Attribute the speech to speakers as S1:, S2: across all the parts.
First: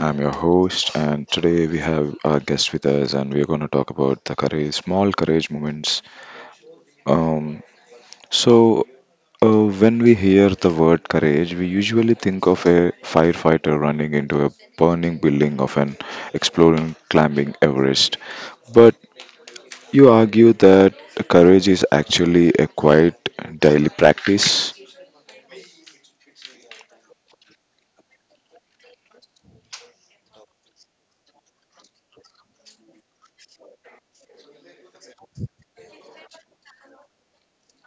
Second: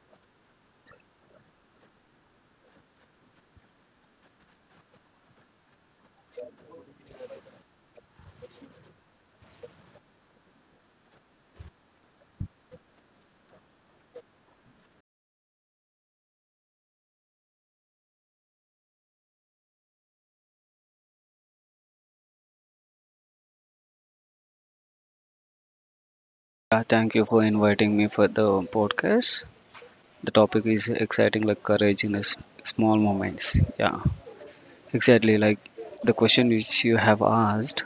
S1: I'm your host, and today we have our guest with us, and we're going to talk about the courage, small courage moments. Um, so, when we hear the word courage, we usually think of a firefighter running into a burning building of an exploring climbing Everest. But you argue that courage is actually a quiet daily practice.
S2: Yeah, thank you for inviting me for the podcast. The topic is exciting, like courage in small moments. Yeah, exactly. Like the question which you have asked,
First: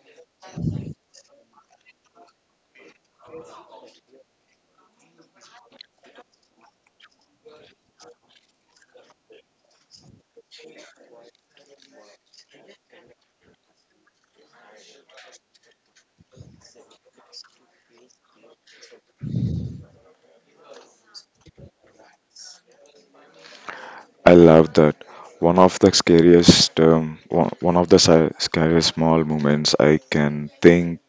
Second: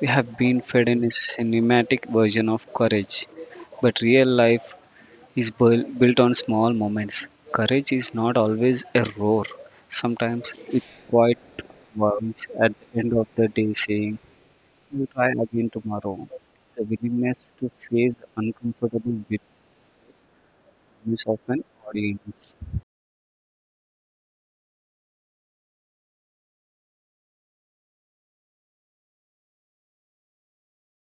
S2: we have been fed in a cinematic version of courage, but real life is built on small moments. Courage is not always a roar. Sometimes it's quite voice at the end of the day saying, "We'll try again tomorrow." It's a willingness to face uncomfortable views of an audience.
S1: I love that. One of the scariest, one, one of the si- scariest small moments I can think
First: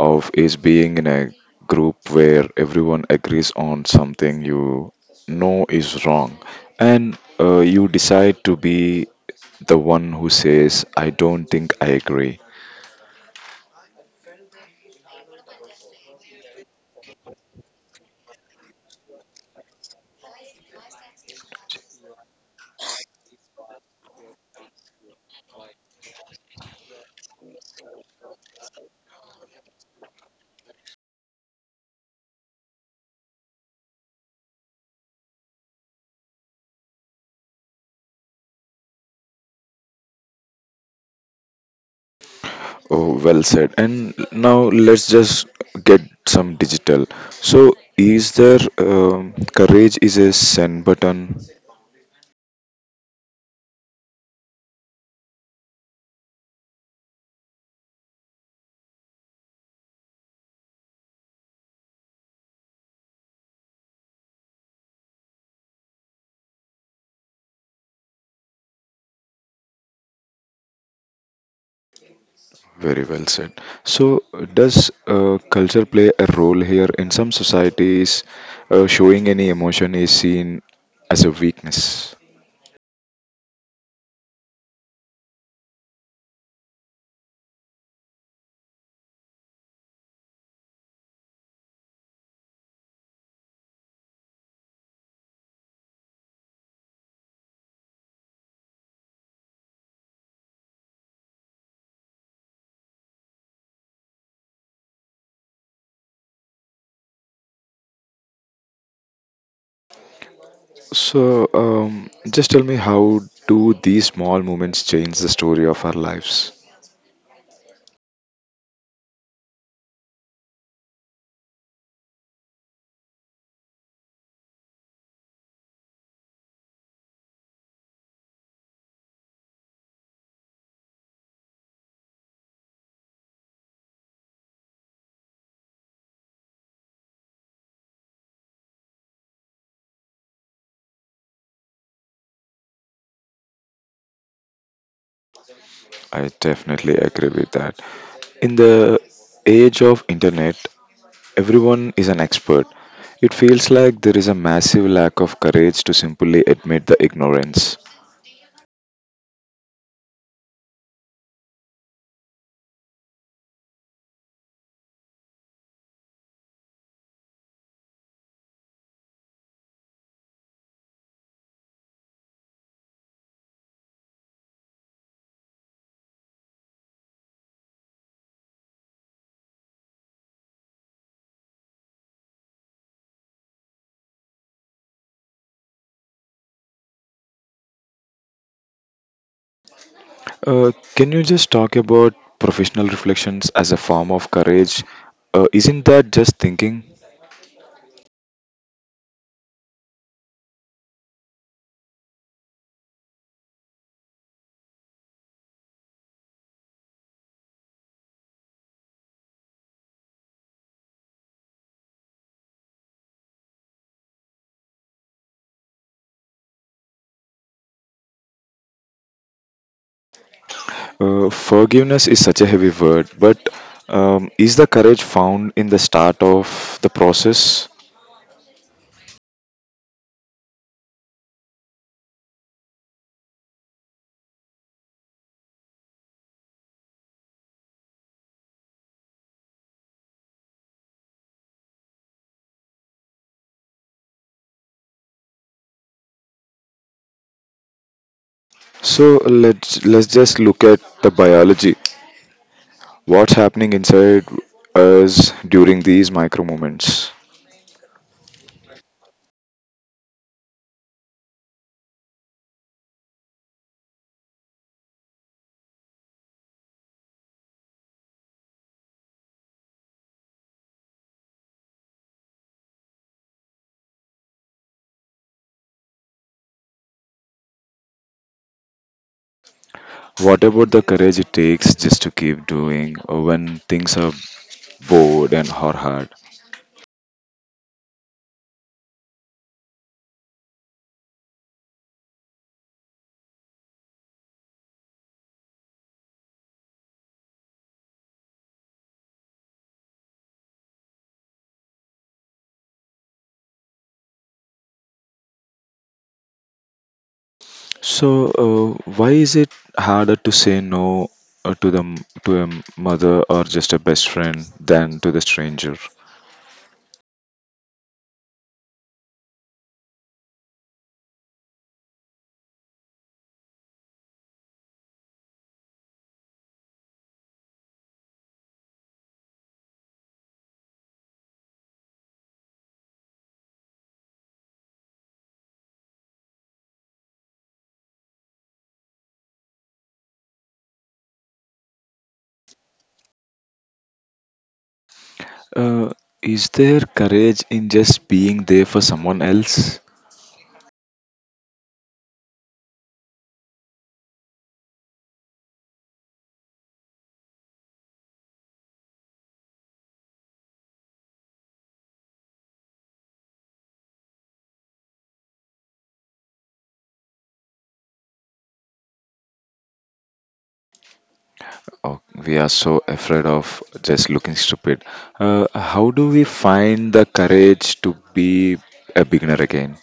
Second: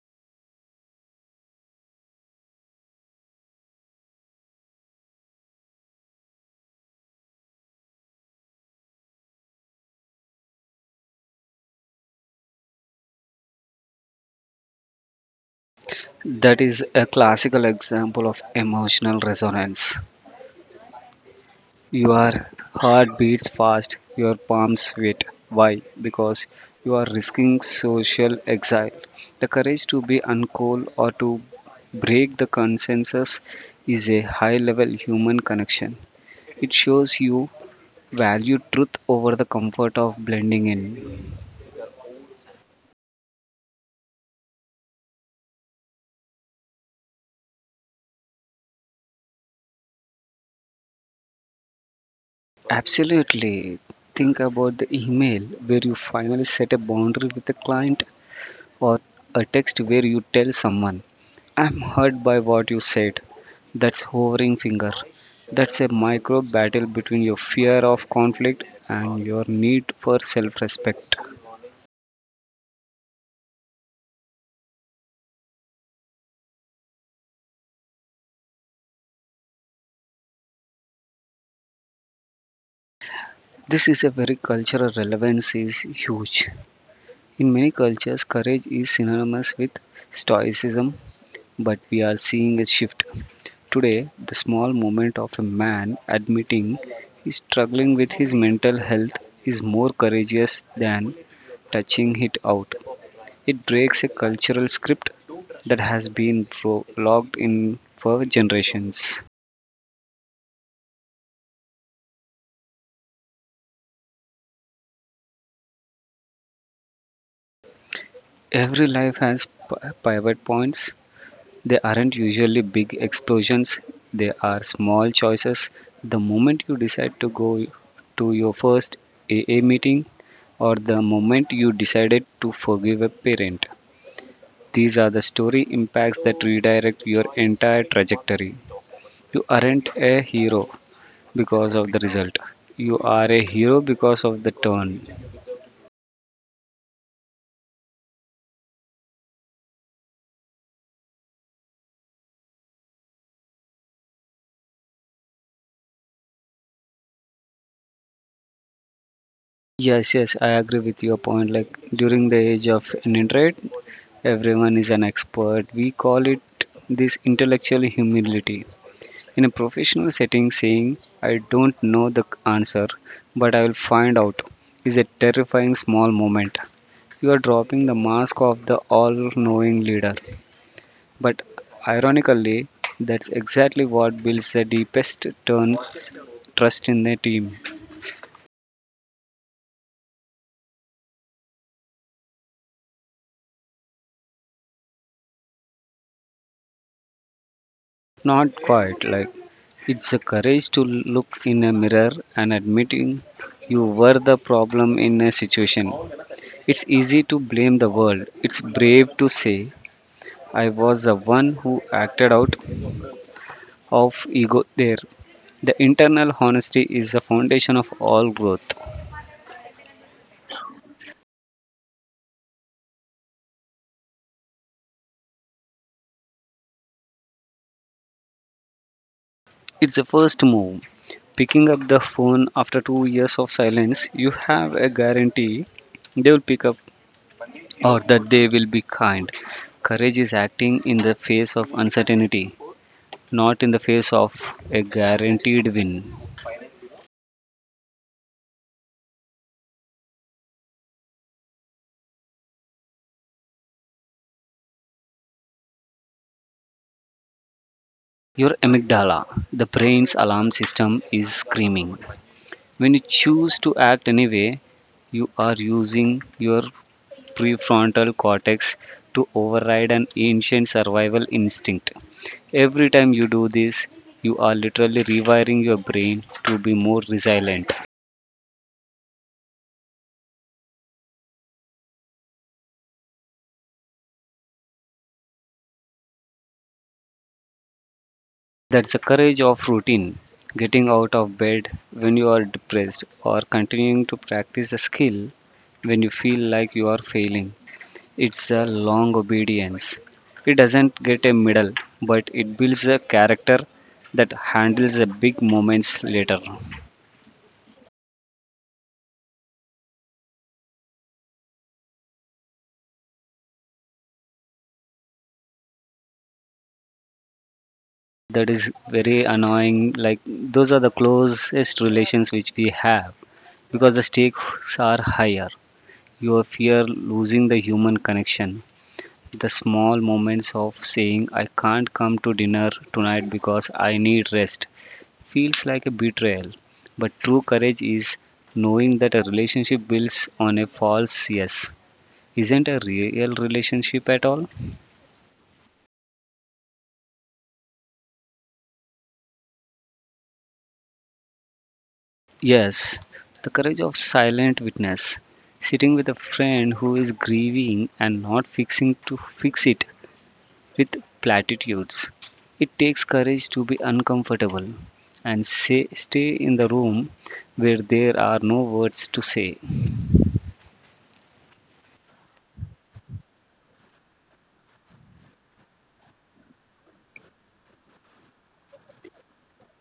S1: of is being in a group where everyone agrees on something you know is wrong, and you decide to be the one who says, "I don't think I agree."
S2: That is a classical example of emotional resonance. Your heart beats fast, your palms sweat. Why? Because you are risking social exile. The courage to be uncool or to break the consensus is a high level human connection. It shows you value truth over the comfort of blending in.
S1: Oh, well said. And now let's just get some digital. So, is there courage is a send button?
S2: Absolutely. Think about the email where you finally set a boundary with a client, or a text where you tell someone, "I'm hurt by what you said." That's hovering finger. That's a micro battle between your fear of conflict and your need for self respect.
S1: Very well said. So, does culture play a role here? In some societies, showing any emotion is seen as a weakness.
S2: This is a very cultural relevance is huge. In many cultures, courage is synonymous with stoicism, but we are seeing a shift. Today, the small moment of a man admitting he's struggling with his mental health is more courageous than touching it out. It breaks a cultural script that has been locked in for generations.
S1: So, just tell me, how do these small moments change the story of our lives?
S2: Every life has pivot points. They aren't usually big explosions, they are small choices. The moment you decide to go to your first AA meeting, or the moment you decided to forgive a parent, these are the story impacts that redirect your entire trajectory. You aren't a hero because of the result, you are a hero because of the turn.
S1: I definitely agree with that. In the age of internet, everyone is an expert. It feels like there is a massive lack of courage to simply admit the ignorance.
S2: Yes, yes, I agree with your point. Like during the age of internet, everyone is an expert. We call it this intellectual humility. In a professional setting, saying, "I don't know the answer, but I will find out," is a terrifying small moment. You are dropping the mask of the all knowing leader. But ironically, that's exactly what builds the deepest turn trust in the team.
S1: Can you just talk about professional reflections as a form of courage? Isn't that just thinking?
S2: Not quite. Like it's a courage to look in a mirror and admitting you were the problem in a situation. It's easy to blame the world. It's brave to say I was the one who acted out of ego there. The internal honesty is the foundation of all growth.
S1: Forgiveness is such a heavy word, but is the courage found in the start of the process?
S2: It's the first move. Picking up the phone after 2 years of silence, you have a guarantee they will pick up or that they will be kind. Courage is acting in the face of uncertainty, not in the face of a guaranteed win.
S1: So let's just look at the biology. What's happening inside us during these micro moments?
S2: Your amygdala, the brain's alarm system, is screaming. When you choose to act anyway, you are using your prefrontal cortex to override an ancient survival instinct. Every time you do this, you are literally rewiring your brain to be more resilient.
S1: What about the courage it takes just to keep doing when things are bored and hard?
S2: That's the courage of routine, getting out of bed when you are depressed, or continuing to practice a skill when you feel like you are failing. It's a long obedience. It doesn't get a medal, but it builds a character that handles the big moments later.
S1: So, why is it harder to say no to a mother or just a best friend than to the stranger?
S2: That is very annoying. Like, those are the closest relations which we have because the stakes are higher. You fear losing the human connection. The small moments of saying, "I can't come to dinner tonight because I need rest," feels like a betrayal. But true courage is knowing that a relationship builds on a false yes isn't a real relationship at all.
S1: Uh, is there courage in just being there for someone else?
S2: Yes, the courage of silent witness. Sitting with a friend who is grieving and not fixing to fix it with platitudes. It takes courage to be uncomfortable and say, stay in the room where there are no words to say.
S1: Oh, we are so afraid of just looking stupid. How do we find the courage to be a beginner again?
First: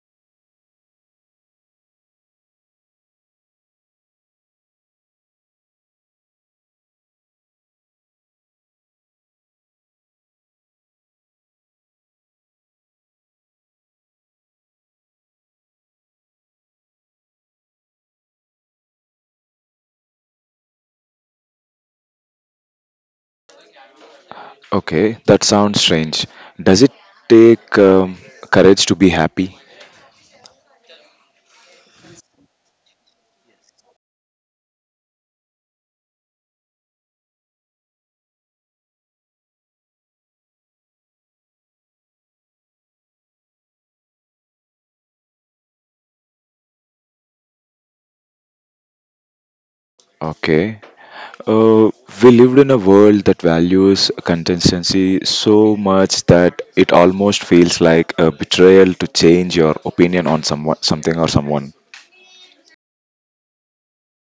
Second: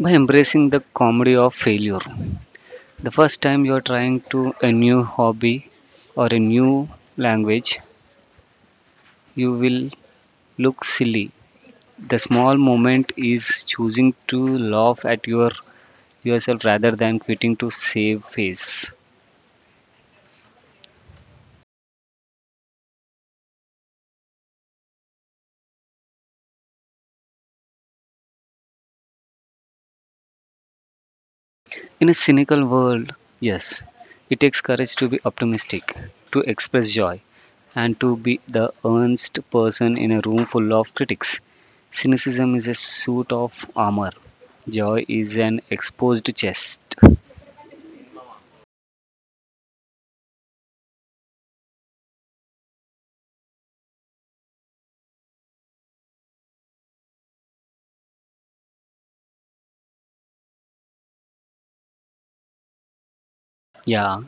S2: By embracing the comedy of failure, the first time you are trying to a new hobby or a new language, you will look silly. The small moment is choosing to laugh at your yourself rather than quitting to save face.
S1: Okay, that sounds strange. Does it take courage to be happy?
S2: In a cynical world, yes, it takes courage to be optimistic, to express joy, and to be the earnest person in a room full of critics. Cynicism is a suit of armor, joy is an exposed chest.
S1: Okay, Uh, we lived in a world that values consistency so much that it almost feels like a betrayal to change your opinion on someone, something or someone.
S2: Yeah,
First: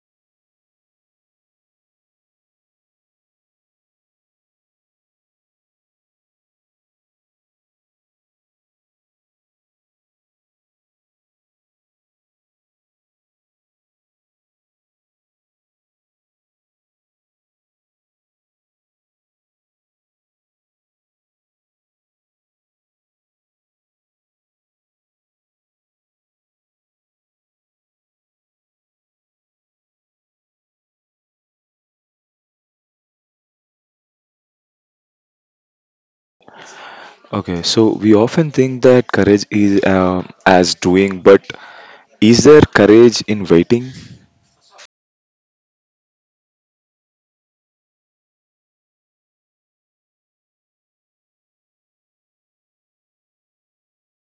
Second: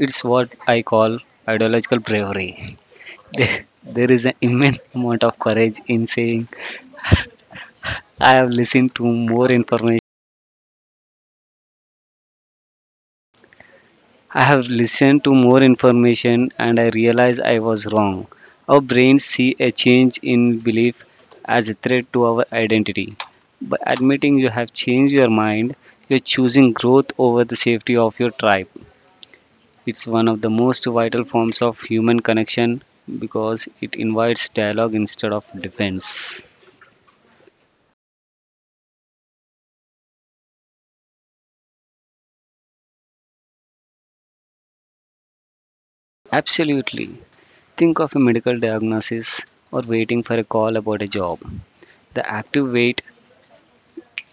S2: it's what I call ideological bravery. There is an immense amount of courage in saying, I have listened to more information. I have listened to more information and I realized I was wrong. Our brains see a change in belief as a threat to our identity. By admitting you have changed your mind, you're choosing growth over the safety of your tribe. It's one of the most vital forms of human connection because it invites dialogue instead of defense.
S1: Okay, so we often think that courage is as doing, but is there courage in waiting?
S2: Absolutely. Think of a medical diagnosis or waiting for a call about a job. The active wait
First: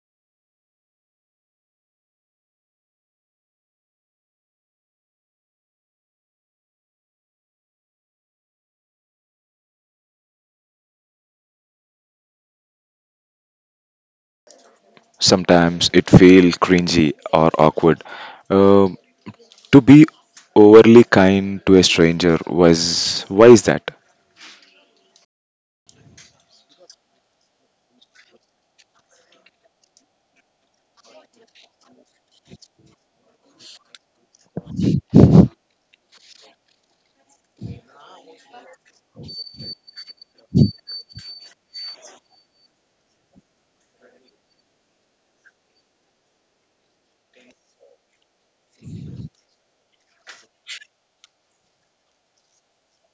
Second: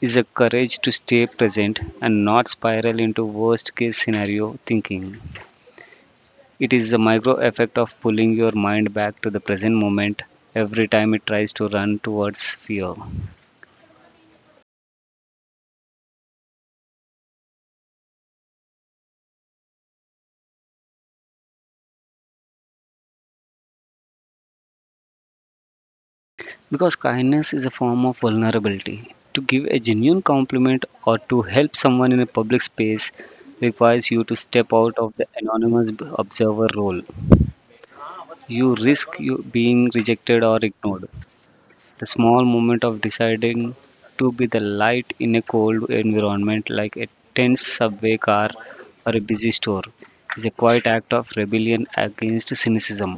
S2: is a courage to stay present and not spiral into worst case scenario thinking. It is the micro effect of pulling your mind back to the present moment every time it tries to run towards fear.
S1: Sometimes it feels cringy or awkward. Um to be overly kind to a stranger was why is that?
S2: Because kindness is a form of vulnerability. To give a genuine compliment or to help someone in a public space requires you to step out of the anonymous observer role. You risk you being rejected or ignored. The small moment of deciding to be the light in a cold environment like a tense subway car or a busy store is a quiet act of rebellion against cynicism.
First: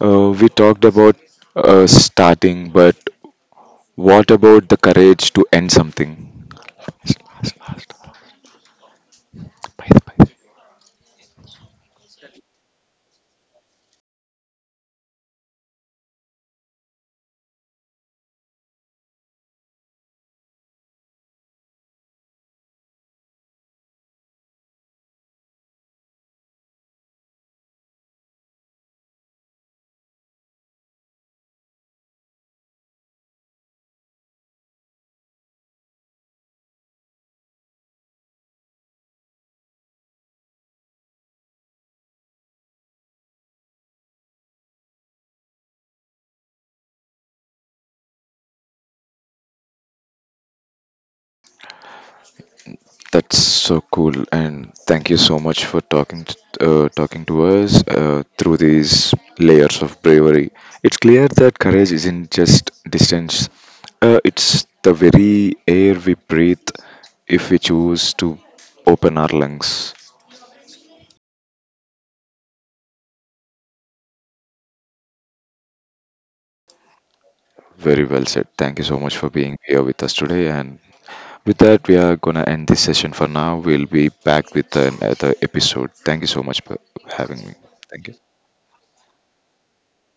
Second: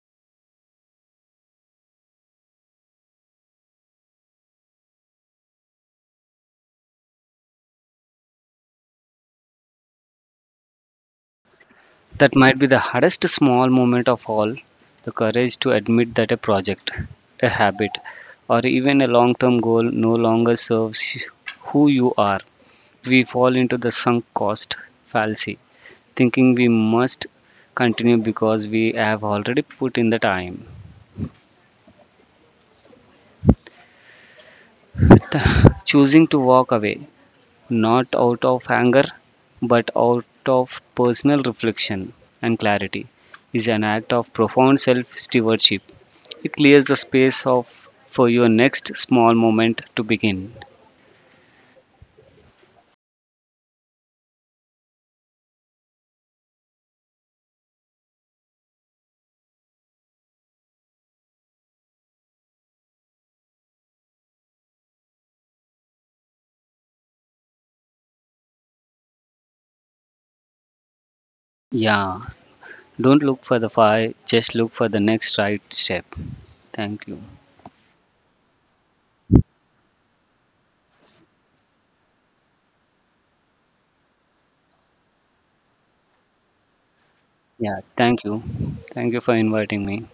S1: We talked about starting, but what about the courage to end something?
S2: That might be the hardest small moment of all, the courage to admit that a project, a habit, or even a long term goal no longer serves who you are. We fall into the sunk cost fallacy, thinking we must continue because we have already put in the time. Choosing to walk away, not out of anger, but out of personal reflection and clarity, is an act of profound self stewardship. It clears the space of for your next small moment to begin.
S1: That's so cool, and thank you so much for talking to us through these layers of bravery. It's clear that courage isn't just distance; it's the very air we breathe if we choose to open our lungs.
S2: Yeah, don't look for the fire, just look for the next right step. Thank you.
S1: Very well said. Thank you so much for being here with us today, and with that, we are gonna end this session for now. We'll be back with another episode. Thank you so much for having me.
S2: Yeah,
S1: Thank you.
S2: thank you. Thank you for inviting me.